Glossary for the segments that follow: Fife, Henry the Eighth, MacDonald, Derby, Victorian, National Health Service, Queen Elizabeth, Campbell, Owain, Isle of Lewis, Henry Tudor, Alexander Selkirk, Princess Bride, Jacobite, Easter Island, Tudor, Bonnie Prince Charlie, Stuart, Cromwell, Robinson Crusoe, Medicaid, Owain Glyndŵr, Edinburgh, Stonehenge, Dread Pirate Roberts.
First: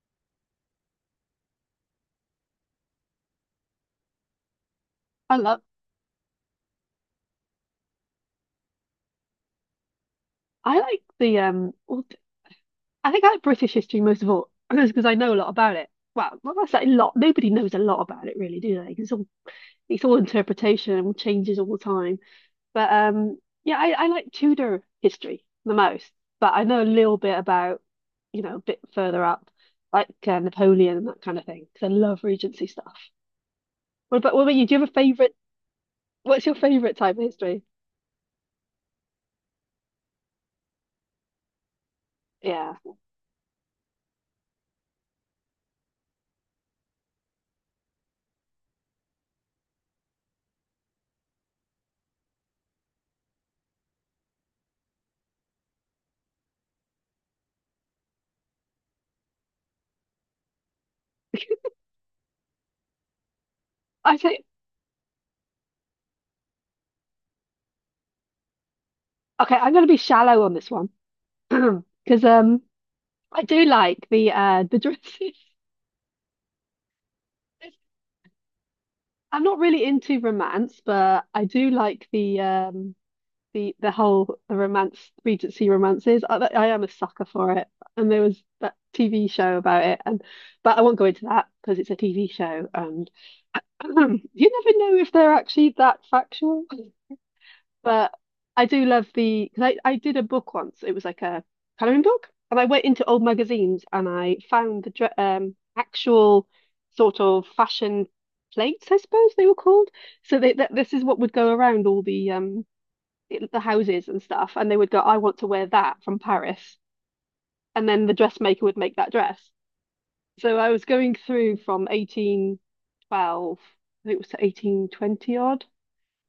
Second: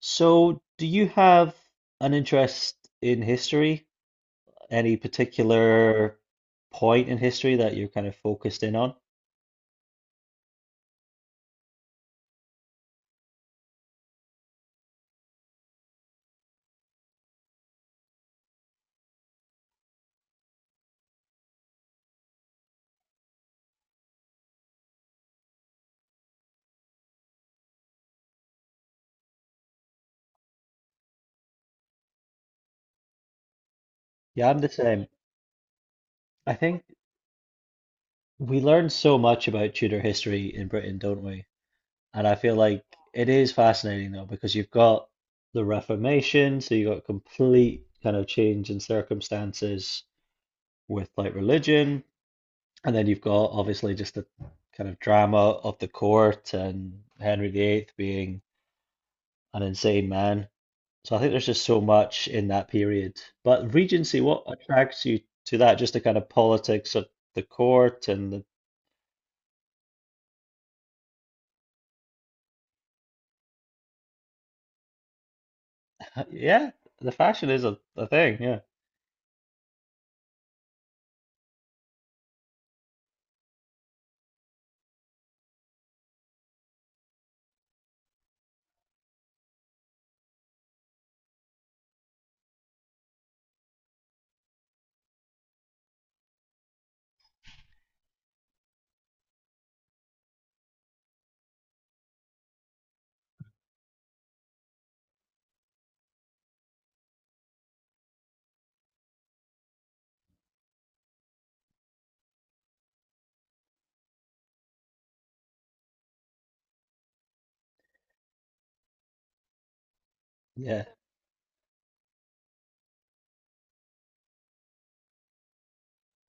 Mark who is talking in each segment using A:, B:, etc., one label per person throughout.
A: So, do you have an interest in history? Any
B: I love
A: particular point in history that you're kind of focused in on?
B: I like the um well, I think I like British history most of all because I know a lot about it. Well, not necessarily a lot. Nobody knows a lot about it really, do they? 'Cause it's all interpretation and changes all the time. But yeah, I like Tudor history the most. But I know a little bit about, you know, a bit further up, like Napoleon and that kind of thing. Because I love Regency stuff. What about what
A: Yeah,
B: about
A: I'm
B: you?
A: the
B: Do you have a
A: same.
B: favorite? What's
A: I
B: your
A: think
B: favorite type of history?
A: we learn so much about Tudor history in Britain, don't we? And I feel
B: Yeah,
A: like it is fascinating though, because you've got the Reformation, so you've got complete kind of change in circumstances with like religion, and then you've got obviously just the kind of drama of the court and Henry VIII being an insane man. So I think there's just so much in that period. But
B: I
A: Regency, what
B: think
A: attracts you to that? Just the kind of politics of the court and the
B: Okay. I'm going to be shallow on this one because. I do like the dresses.
A: yeah, the fashion is a, a thing. Yeah,
B: I'm not really into romance, but I do like the romance Regency romances. I am a sucker for it, and there was that TV show about it, and but I won't go into that because it's a TV show, and you never know if they're actually that factual. But I do love the because I did a book once. It was like a coloring book, and I went into old magazines and I found the actual sort of fashion plates, I suppose they were called. So they, that This is what would go around the houses and stuff, and they would go, "I want to wear that from Paris," and then the dressmaker would make that dress. So I
A: yeah,
B: was going through from 1812, I think it was, to 1820 odd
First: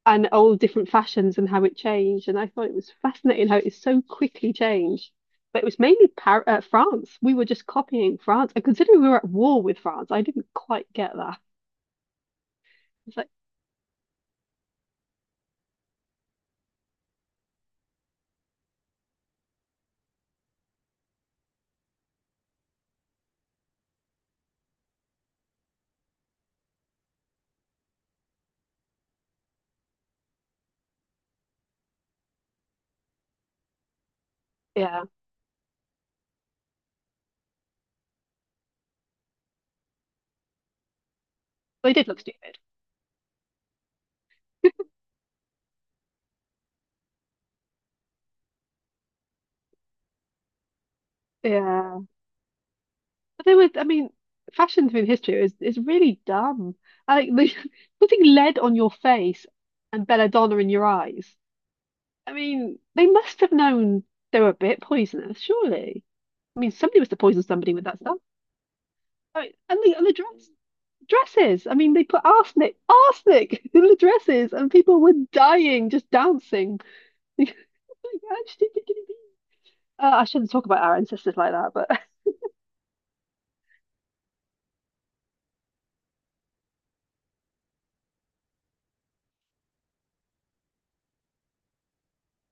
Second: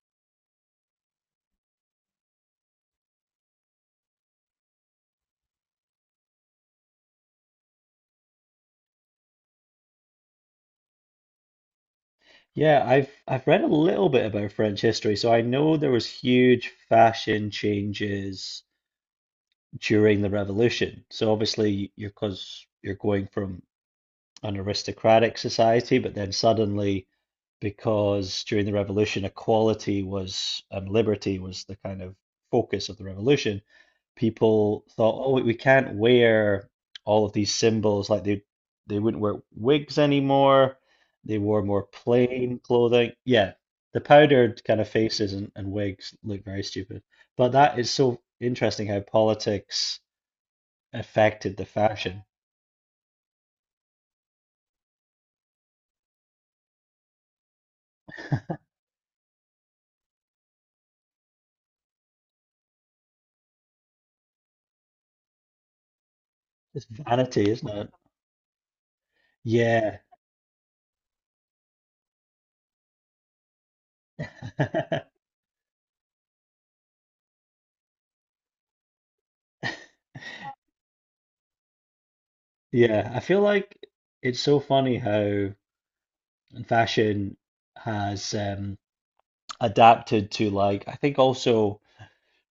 B: and all different fashions and how it changed. And I thought it was fascinating how it so quickly changed. But it was mainly Par France. We were just copying France. And considering we were at war with France, I didn't quite get that.
A: yeah. I've
B: It's like,
A: I've read a little bit about French history, so I know there was huge fashion changes during the revolution. So obviously, you're because you're going from an aristocratic society, but then suddenly, because during the revolution, equality was and liberty was the kind of focus of the revolution, people
B: yeah,
A: thought, oh, we can't wear all of these symbols. Like they wouldn't wear wigs anymore. They wore more
B: they did look stupid.
A: plain clothing. Yeah, the powdered kind of faces and wigs look very stupid. But that is so interesting how politics affected the
B: Yeah,
A: fashion.
B: but they were. I mean, fashion through history is really dumb. I like they, putting lead on your face and belladonna in your eyes. I mean, they must have known they were a bit poisonous, surely. I mean,
A: It's
B: somebody must have poisoned
A: vanity, isn't
B: somebody with
A: it?
B: that stuff. I mean, and the
A: Yeah.
B: and the dress. dresses. I mean, they put arsenic in the dresses, and people were dying just dancing. Like, actually, I shouldn't talk about our ancestors like that, but
A: Yeah, I feel like it's so funny how fashion has adapted to like I think also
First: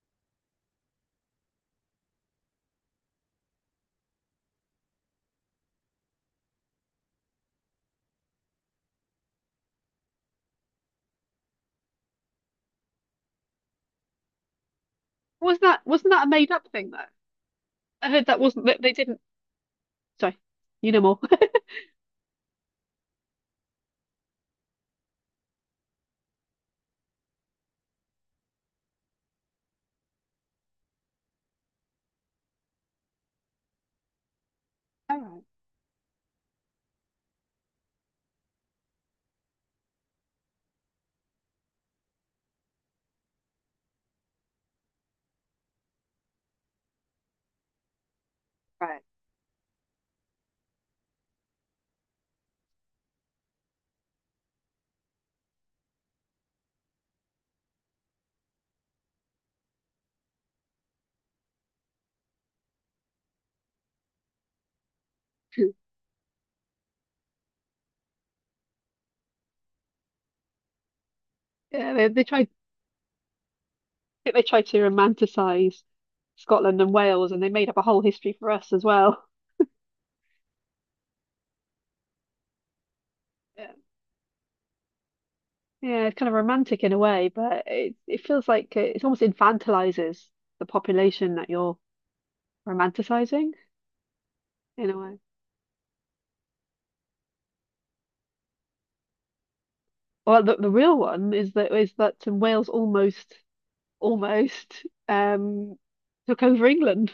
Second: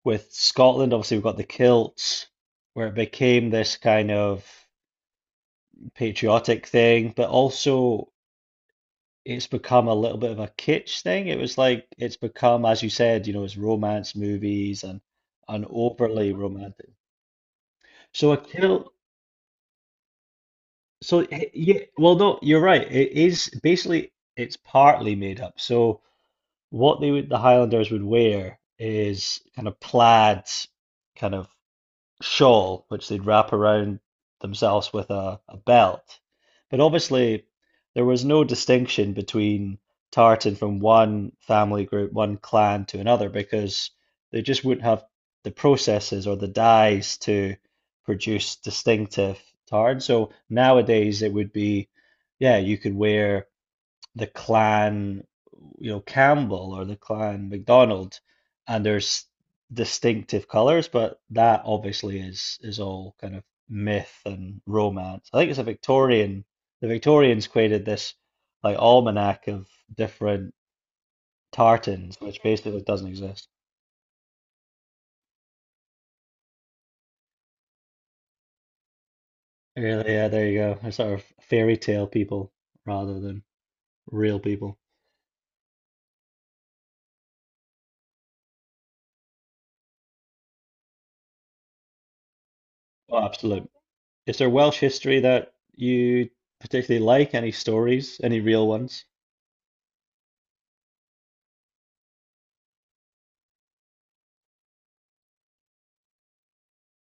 A: with Scotland, obviously we've got the kilts where it became this kind of patriotic thing, but also it's become a little bit of a kitsch thing. It was like it's become, as you said, you know, it's romance movies
B: was
A: and
B: not that wasn't that a
A: overly
B: made up
A: romantic.
B: thing though? I heard
A: So a
B: that they
A: kilt.
B: didn't. Sorry, you know more.
A: So yeah, well, no, you're right. It is basically it's partly made up. So what they would the Highlanders would wear is kind of plaid, kind of shawl which they'd wrap around themselves with
B: All
A: a,
B: right,
A: a belt. But obviously, there was no distinction between tartan from one family group, one clan to another, because they just wouldn't have the processes or the dyes to produce
B: right.
A: distinctive tartan. So nowadays, it would be, yeah, you could wear the clan, you know, Campbell or the clan MacDonald, and there's distinctive colors, but that obviously is all kind of myth and romance. I think it's a Victorian. The Victorians created this like almanac of different
B: Yeah, they,
A: tartans,
B: they
A: which
B: tried. I
A: basically doesn't exist.
B: think they tried to romanticize Scotland and Wales, and they made up a whole history for us as well.
A: Really, yeah, there you go. They're sort of fairy tale people rather than
B: Yeah,
A: real people.
B: yeah, it's kind of romantic in a way, but it feels like it almost infantilizes the population that you're
A: Oh,
B: romanticizing
A: absolutely. Is there Welsh
B: in a way.
A: history that you particularly like? Any stories? Any real ones?
B: Well, the real one is that Wales almost took over England.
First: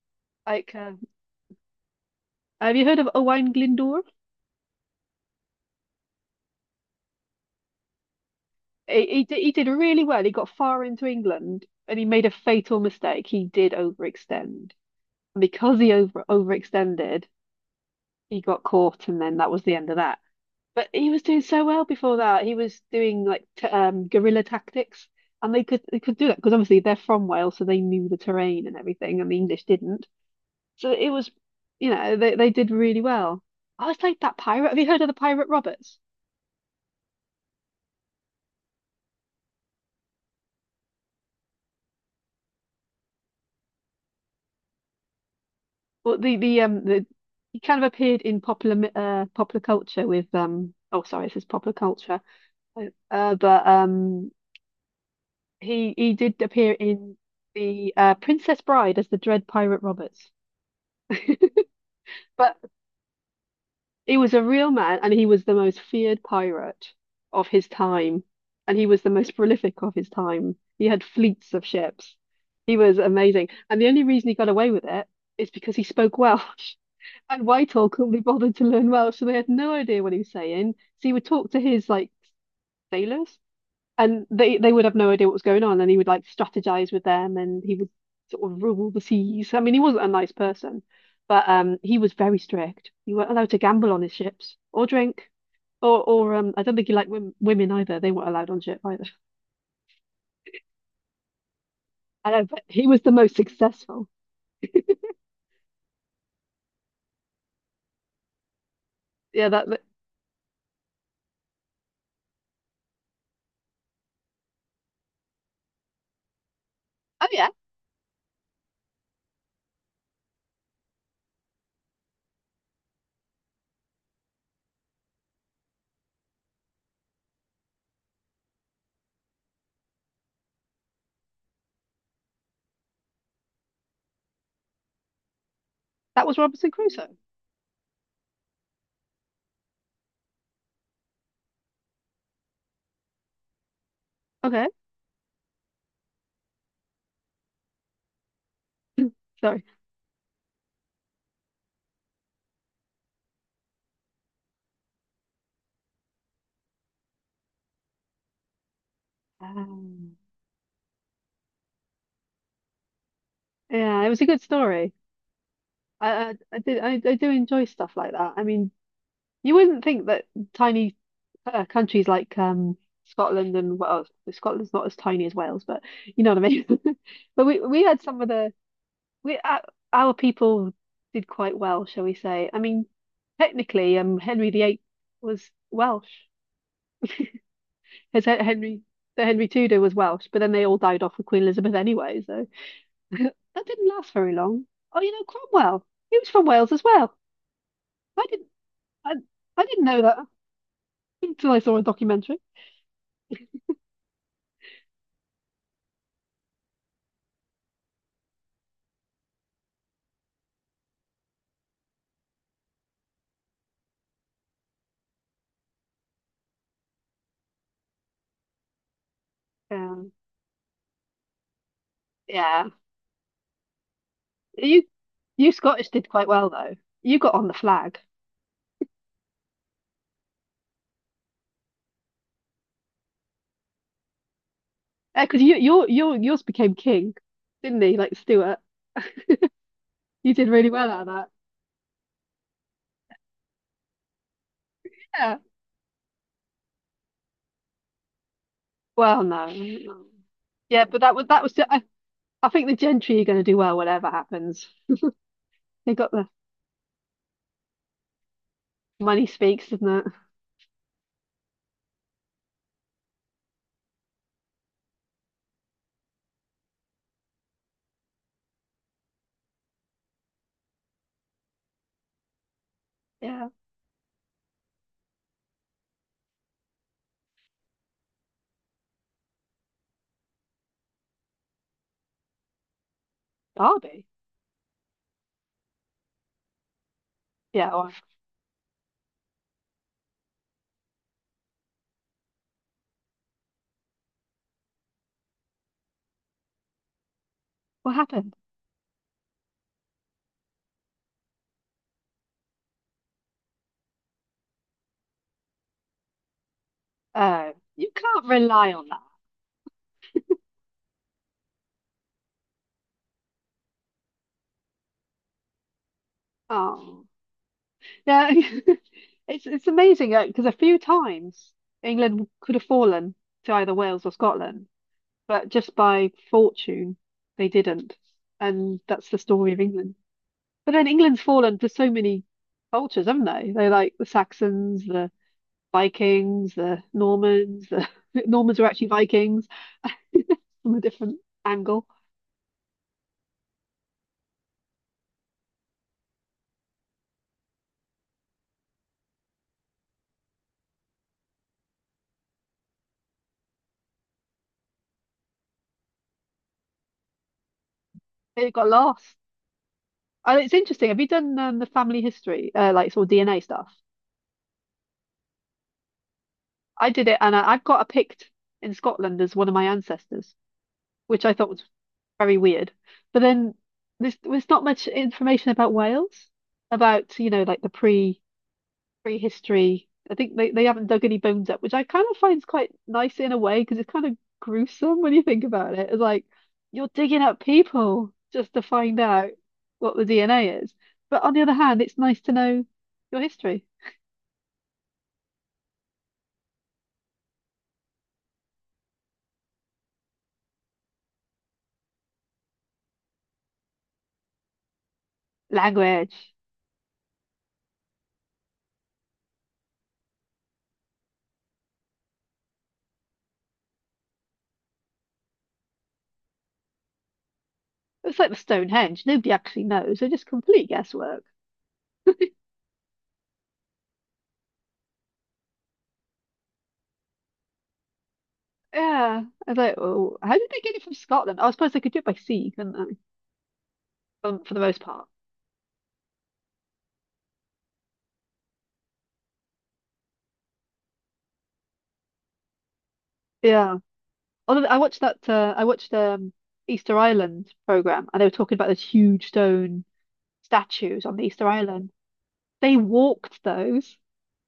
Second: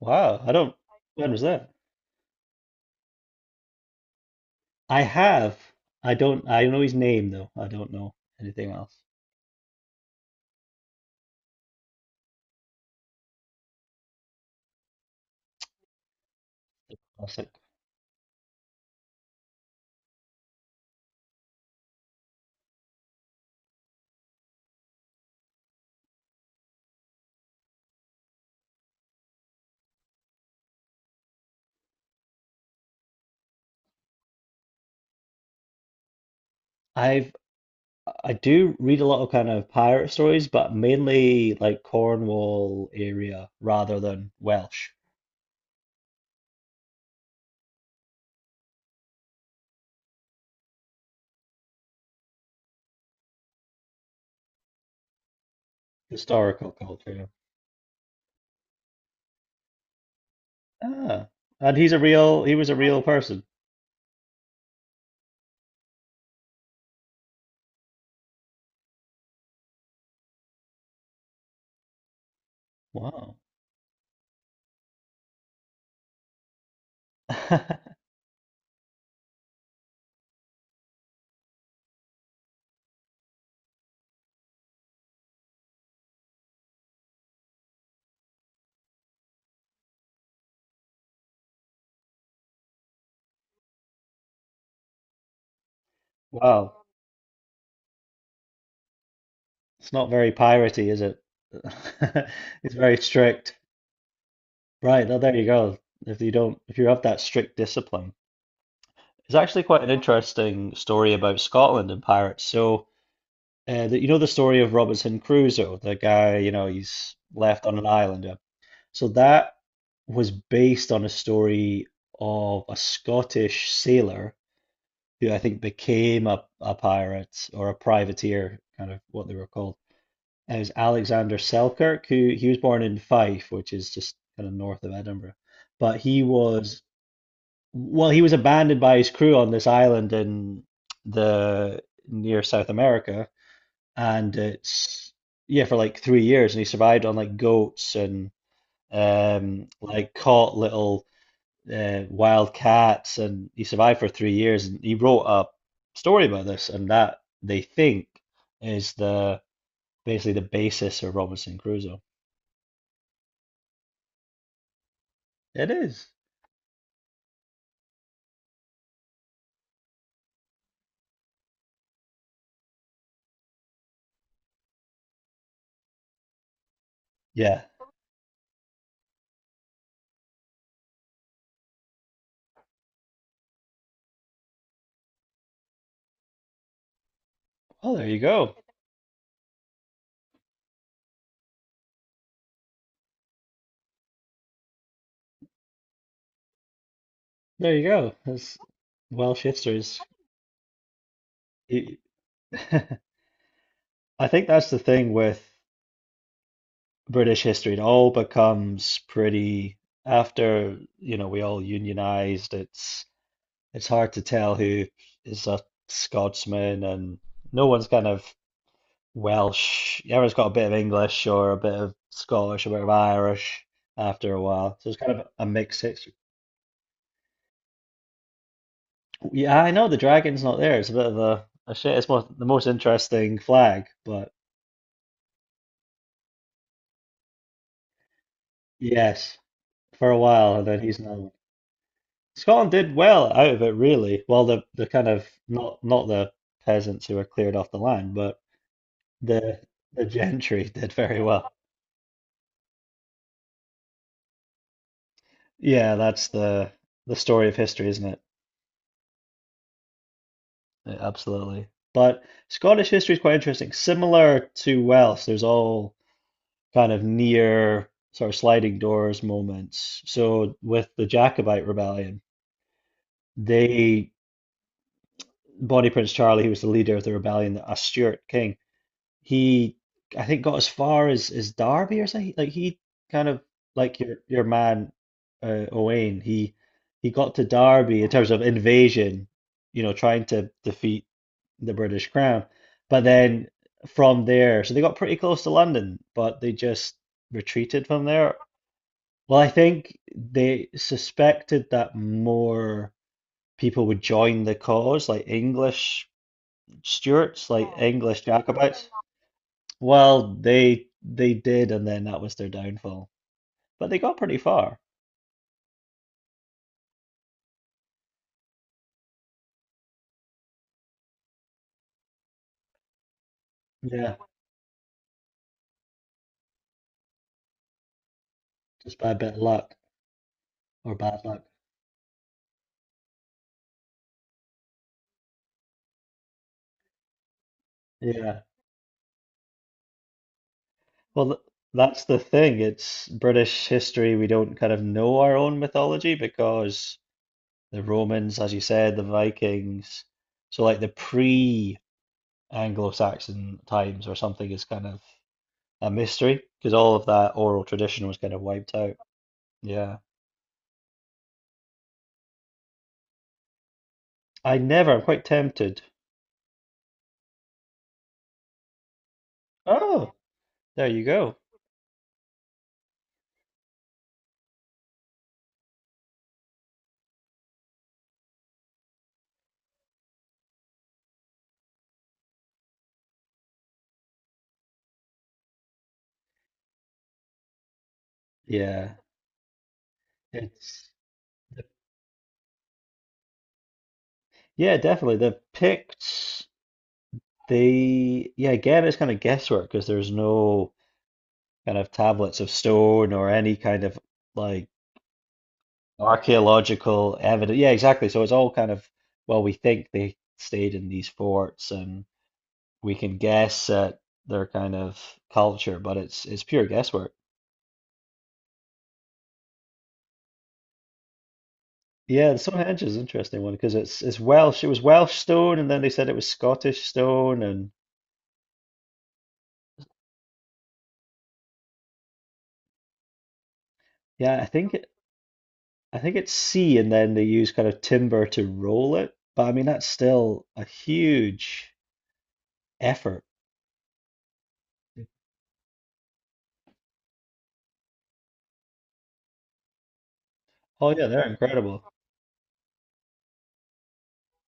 A: Wow, I don't.
B: Like,
A: When was that?
B: have you heard of Owain Glyndŵr?
A: I have. I don't. I know his name though. I don't know anything else.
B: He did really well. He got far into England and he made a fatal mistake. He did overextend. And because he overextended,
A: Classic.
B: he got caught, and then that was the end of that. But he was doing so well before that. He was doing like t guerrilla tactics, and they could do that because obviously they're from Wales, so they knew the terrain and everything, and the English didn't. So it was, you know, they did really well. I was like that pirate. Have you heard of the Pirate Roberts?
A: I've. I do read a lot of kind of pirate stories, but mainly like Cornwall area rather than Welsh
B: Well, the he kind of appeared in popular culture with oh sorry, this is popular culture, but he did
A: historical
B: appear in
A: culture.
B: the Princess Bride as the Dread Pirate Roberts.
A: Ah, and he's a real. He
B: But
A: was a real person.
B: he was a real man, and he was the most feared pirate of his time, and he was the most prolific of his time. He had fleets of ships. He was
A: Wow.
B: amazing, and the only reason he got away with it is because he spoke Welsh. And Whitehall couldn't be bothered to learn Welsh, so they had no idea what he was saying. So he would talk to his like sailors, and they would have no idea what was going on, and he would like strategize with them, and he would sort of rule the seas. I mean, he wasn't a nice person, but he was very strict. You weren't allowed to gamble on his ships or drink. Or I don't
A: Wow.
B: think he liked women either. They weren't allowed on ship either.
A: It's not very piratey, is it?
B: I know, but
A: It's
B: he
A: very
B: was the most
A: strict.
B: successful.
A: Right. Well, there you go. If you don't, if you have that strict discipline. It's
B: Yeah,
A: actually
B: that, that-
A: quite an interesting story about Scotland and pirates. So, the, you know the story of Robinson Crusoe, the guy, you know, he's
B: Oh yeah,
A: left on an island. Yeah. So that was based on a story of a Scottish sailor who I think became a pirate or a privateer, kind of what they were called. And it was Alexander Selkirk, who he was born in Fife, which is just kind of north of Edinburgh. But he
B: that was Robinson
A: was
B: Crusoe.
A: well, he was abandoned by his crew on this island in the near South America, and
B: Okay,
A: it's yeah for like 3 years, and he survived on like goats and
B: sorry.
A: like caught little wild cats, and he survived for 3 years, and he wrote a story about this, and that they think is the
B: Um,
A: basically the basis of Robinson Crusoe.
B: yeah, it was a good story.
A: It is,
B: I do enjoy stuff like that. I mean, you wouldn't think that tiny countries like Scotland and Wales, Scotland's not as tiny as Wales, but you know what I mean. But we
A: yeah.
B: we had some of the we our, our people did quite well, shall we say? I mean, technically, Henry the Eighth was Welsh.
A: Well, there you
B: His Hen-
A: go,
B: Henry the Henry Tudor was Welsh, but then they all died off with Queen Elizabeth anyway, so that didn't last very long. Oh, you know Cromwell, he was from Wales as well.
A: there you go.
B: I didn't
A: That's
B: I,
A: Welsh
B: I
A: history
B: didn't
A: is.
B: know that until I saw a documentary.
A: I think that's the thing with British history. It all becomes pretty after, you know, we all unionized. It's hard to tell who is a Scotsman and no one's kind of
B: Yeah.
A: Welsh. Everyone's got a bit of English or a bit of Scottish,
B: Yeah.
A: a bit of Irish after a while.
B: You
A: So it's kind of a
B: you
A: mixed
B: Scottish did
A: history.
B: quite well though. You got on the flag.
A: Yeah, I know the dragon's not there. It's a bit of a shit. It's more, the most interesting flag, but
B: Because your yours became king, didn't he? Like Stuart.
A: yes, for a
B: You did
A: while, and
B: really
A: then
B: well
A: he's
B: out of
A: not.
B: that.
A: Scotland did well out of it, really. Well, the kind of
B: Yeah.
A: not not the peasants who were cleared off the land, but
B: Well,
A: the
B: no.
A: the gentry
B: Yeah,
A: did
B: but
A: very well.
B: I think the gentry are going to do well whatever happens.
A: Yeah,
B: They got
A: that's
B: the
A: the story of history, isn't it?
B: Money speaks, doesn't it?
A: Yeah, absolutely. But Scottish history is quite interesting. Similar to Welsh, there's all kind of near sort of sliding doors moments. So with the Jacobite rebellion,
B: Yeah.
A: they Bonnie Prince Charlie, who was the leader of the rebellion, a Stuart king he I think got as far as Derby or something. Like he kind of like
B: Derby.
A: your man Owain. He got to
B: Yeah, or,
A: Derby in terms of invasion, you know, trying to defeat the British Crown. But then from there, so they got pretty close to London, but they just retreated
B: what
A: from there.
B: happened?
A: Well, I think they suspected that more people would join the cause, like English Stuarts,
B: Oh,
A: like oh,
B: you
A: English
B: can't rely
A: Jacobites.
B: on that.
A: Well, they did, and then that was their downfall. But they got pretty far.
B: Oh. Yeah, it's amazing because a few times England could have fallen to either Wales or
A: Yeah,
B: Scotland, but just by fortune they didn't, and
A: just by
B: that's
A: a
B: the
A: bit of
B: story of
A: luck
B: England. But then
A: or
B: England's
A: bad luck.
B: fallen to so many cultures, haven't they? They're like the Saxons, the Vikings, the Normans. The
A: Yeah.
B: Normans were actually Vikings from a different
A: Well, th
B: angle.
A: that's the thing. It's British history. We don't kind of know our own mythology because the Romans, as you said, the Vikings. So like the pre-Anglo-Saxon times or something is kind of a mystery because all of that oral tradition was kind of
B: They got
A: wiped out.
B: lost.
A: Yeah.
B: And it's interesting. Have you done the family history, like sort of DNA stuff?
A: I never. I'm quite tempted.
B: I did it, and I've got a Pict in Scotland as one of my
A: Oh,
B: ancestors,
A: there you
B: which I
A: go.
B: thought was very weird. But then there's not much information about Wales, about you know like the pre prehistory. I think they haven't dug any bones up, which I kind of find quite nice in a way because it's kind of gruesome when you think about it. It's like you're digging up people just to
A: Yeah.
B: find out what the DNA is.
A: It's
B: But on the other hand, it's nice to know your history,
A: yeah, definitely. They've picked the yeah, again, it's kind of guesswork because there's no kind of tablets of stone or any kind of like
B: language.
A: archaeological evidence. Yeah, exactly. So it's all kind of well, we think they stayed in these forts and we can guess at their kind of culture, but it's pure guesswork.
B: It's like the Stonehenge. Nobody actually knows. They're just complete guesswork.
A: Yeah, the Stonehenge is an interesting one because it's Welsh. It was Welsh stone, and then they said it was Scottish stone, and
B: Yeah. I was like, oh, how did they get it from Scotland? Oh, I suppose they could do it by sea, couldn't they?
A: yeah,
B: For the most part.
A: I think it's C, and then they use kind of timber to roll it. But I mean, that's still a huge effort.
B: Yeah. Although I watched that, I watched Easter Island program, and they were talking about those huge stone
A: Oh
B: statues
A: yeah,
B: on the
A: they're
B: Easter
A: incredible.
B: Island. They walked those.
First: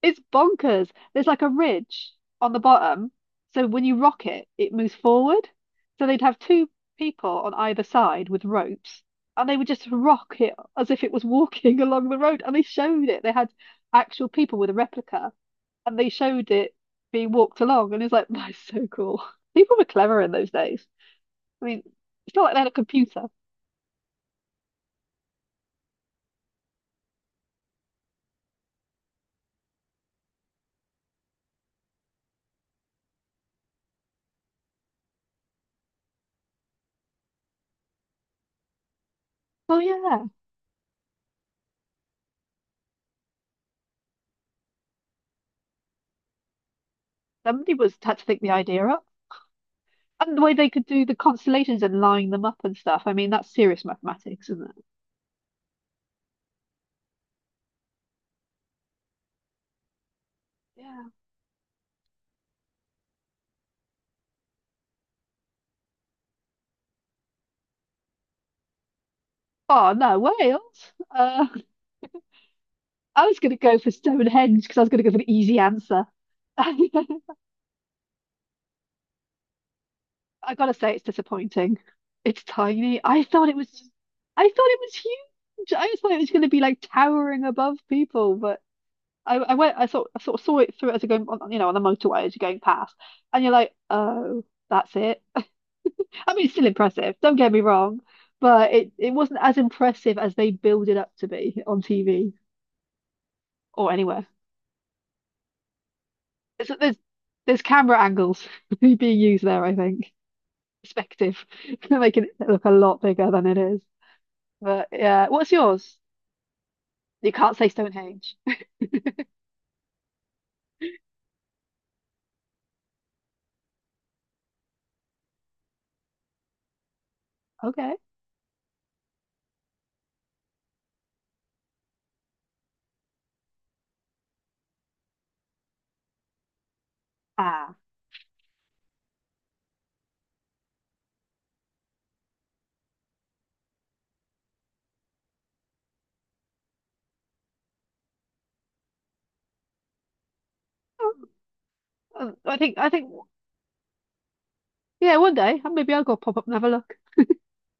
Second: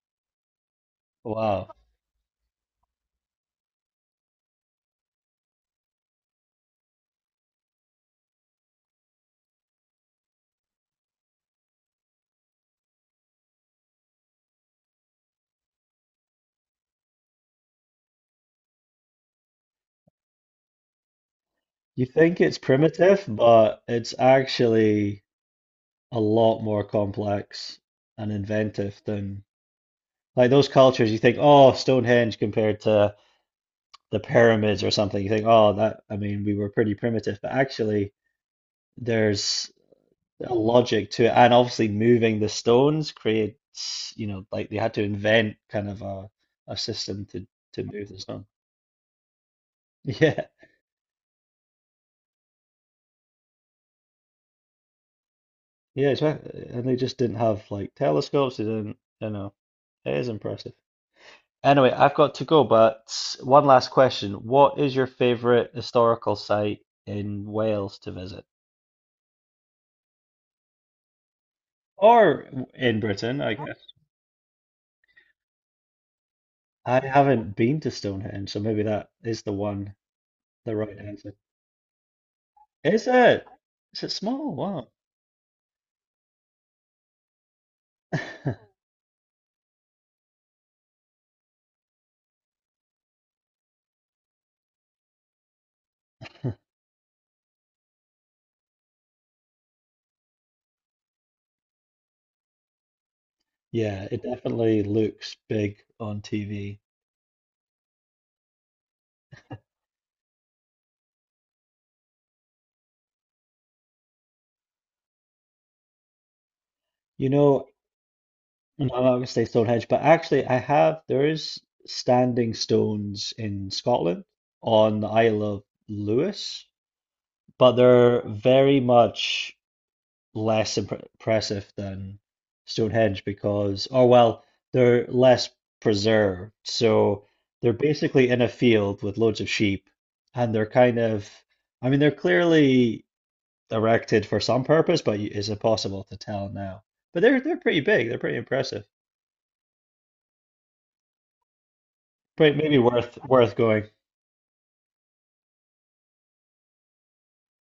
B: It's bonkers. There's like a
A: Wow.
B: ridge on the bottom. So when you rock it, it moves forward. So they'd have two people on either side with ropes and they would just rock it as if it was walking along the road. And they showed it. They had actual people with a replica and they showed it being walked along. And it's like, that's so cool. People were clever in those days. I mean,
A: You
B: it's
A: think
B: not like
A: it's
B: they had a
A: primitive,
B: computer.
A: but it's actually a lot more complex and inventive than like those cultures. You think, oh, Stonehenge compared to the pyramids or something. You think, oh, that, I mean, we were pretty primitive, but actually, there's
B: Oh, yeah.
A: a logic to it, and obviously moving the stones creates, you know, like they had to invent kind of a system
B: Somebody
A: to
B: was
A: move the
B: had to think
A: stone.
B: the idea up. And the
A: Yeah,
B: way they could do the constellations and line them up and stuff. I mean, that's serious mathematics, isn't it?
A: yeah, it's right. And they just didn't have like telescopes. They didn't, you know, it is impressive.
B: Yeah.
A: Anyway, I've got to go, but one last question. What is your favorite historical site in Wales to visit?
B: Oh, no, Wales.
A: Or in
B: I was
A: Britain,
B: going
A: I
B: to
A: guess.
B: go for Stonehenge because I was going to go for an easy answer. I
A: I haven't been to Stonehenge, so maybe that is the one,
B: gotta
A: the
B: say,
A: right
B: it's
A: answer.
B: disappointing. It's tiny.
A: Is it? Is it
B: I thought
A: small?
B: it
A: Wow.
B: was huge. I just thought it was going to be like towering above people, but I sort of saw it through as you're going, on, you know, on the motorway as you're going past, and you're like, oh, that's it. I mean, it's still impressive, don't get me wrong, but it wasn't as impressive as they build it up to be on TV or
A: Yeah, it
B: anywhere.
A: definitely looks big on
B: It's,
A: TV.
B: There's camera angles being used there, I think. Perspective, making it look a lot bigger than it is. But yeah, what's yours?
A: You
B: You can't
A: know,
B: say Stonehenge.
A: and I'm not gonna say Stonehenge, but actually I have there is standing stones in Scotland on the Isle of Lewis, but
B: Okay.
A: they're very much less impressive than Stonehenge because, or well, they're less preserved. So they're
B: Ah.
A: basically in a field with loads of sheep, and they're kind of, I mean, they're clearly erected for some purpose, but is it possible to tell now? But they're pretty big. They're pretty impressive.
B: Oh, oh,
A: Pretty,
B: I think
A: maybe
B: I think
A: worth going.
B: yeah, one day maybe I'll go pop up and have a look.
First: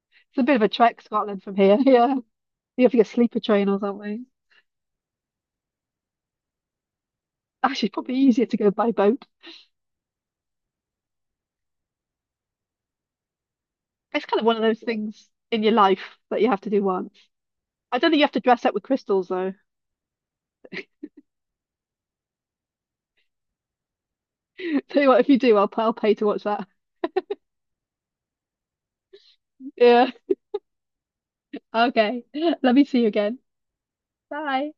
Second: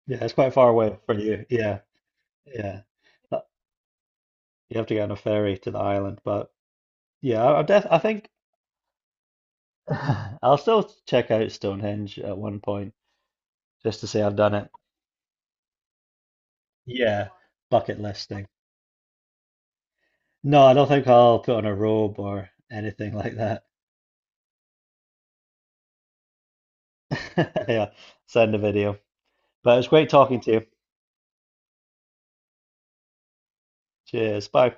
A: Yeah, it's
B: It's a
A: quite
B: bit of a
A: far away
B: trek,
A: for
B: Scotland
A: you.
B: from here.
A: Yeah,
B: Yeah,
A: yeah.
B: you have to get a sleeper
A: Uh,
B: train or something.
A: you have to get on a ferry to the island, but yeah, I'm def
B: Actually,
A: I
B: probably
A: think
B: easier to go by boat.
A: I'll still check out Stonehenge at one point just to say
B: It's
A: I've
B: kind of
A: done
B: one of
A: it.
B: those things in your life that you have to do once.
A: Yeah, bucket
B: I don't think you
A: list
B: have to
A: thing.
B: dress up with crystals though.
A: No, I don't think I'll put on a robe or anything like that.
B: Tell you what, if you do, I'll pay to watch that.
A: Yeah, send a video. But it's great
B: Yeah.
A: talking to you.
B: Okay. Let me see you again.
A: Cheers.
B: Bye.
A: Bye.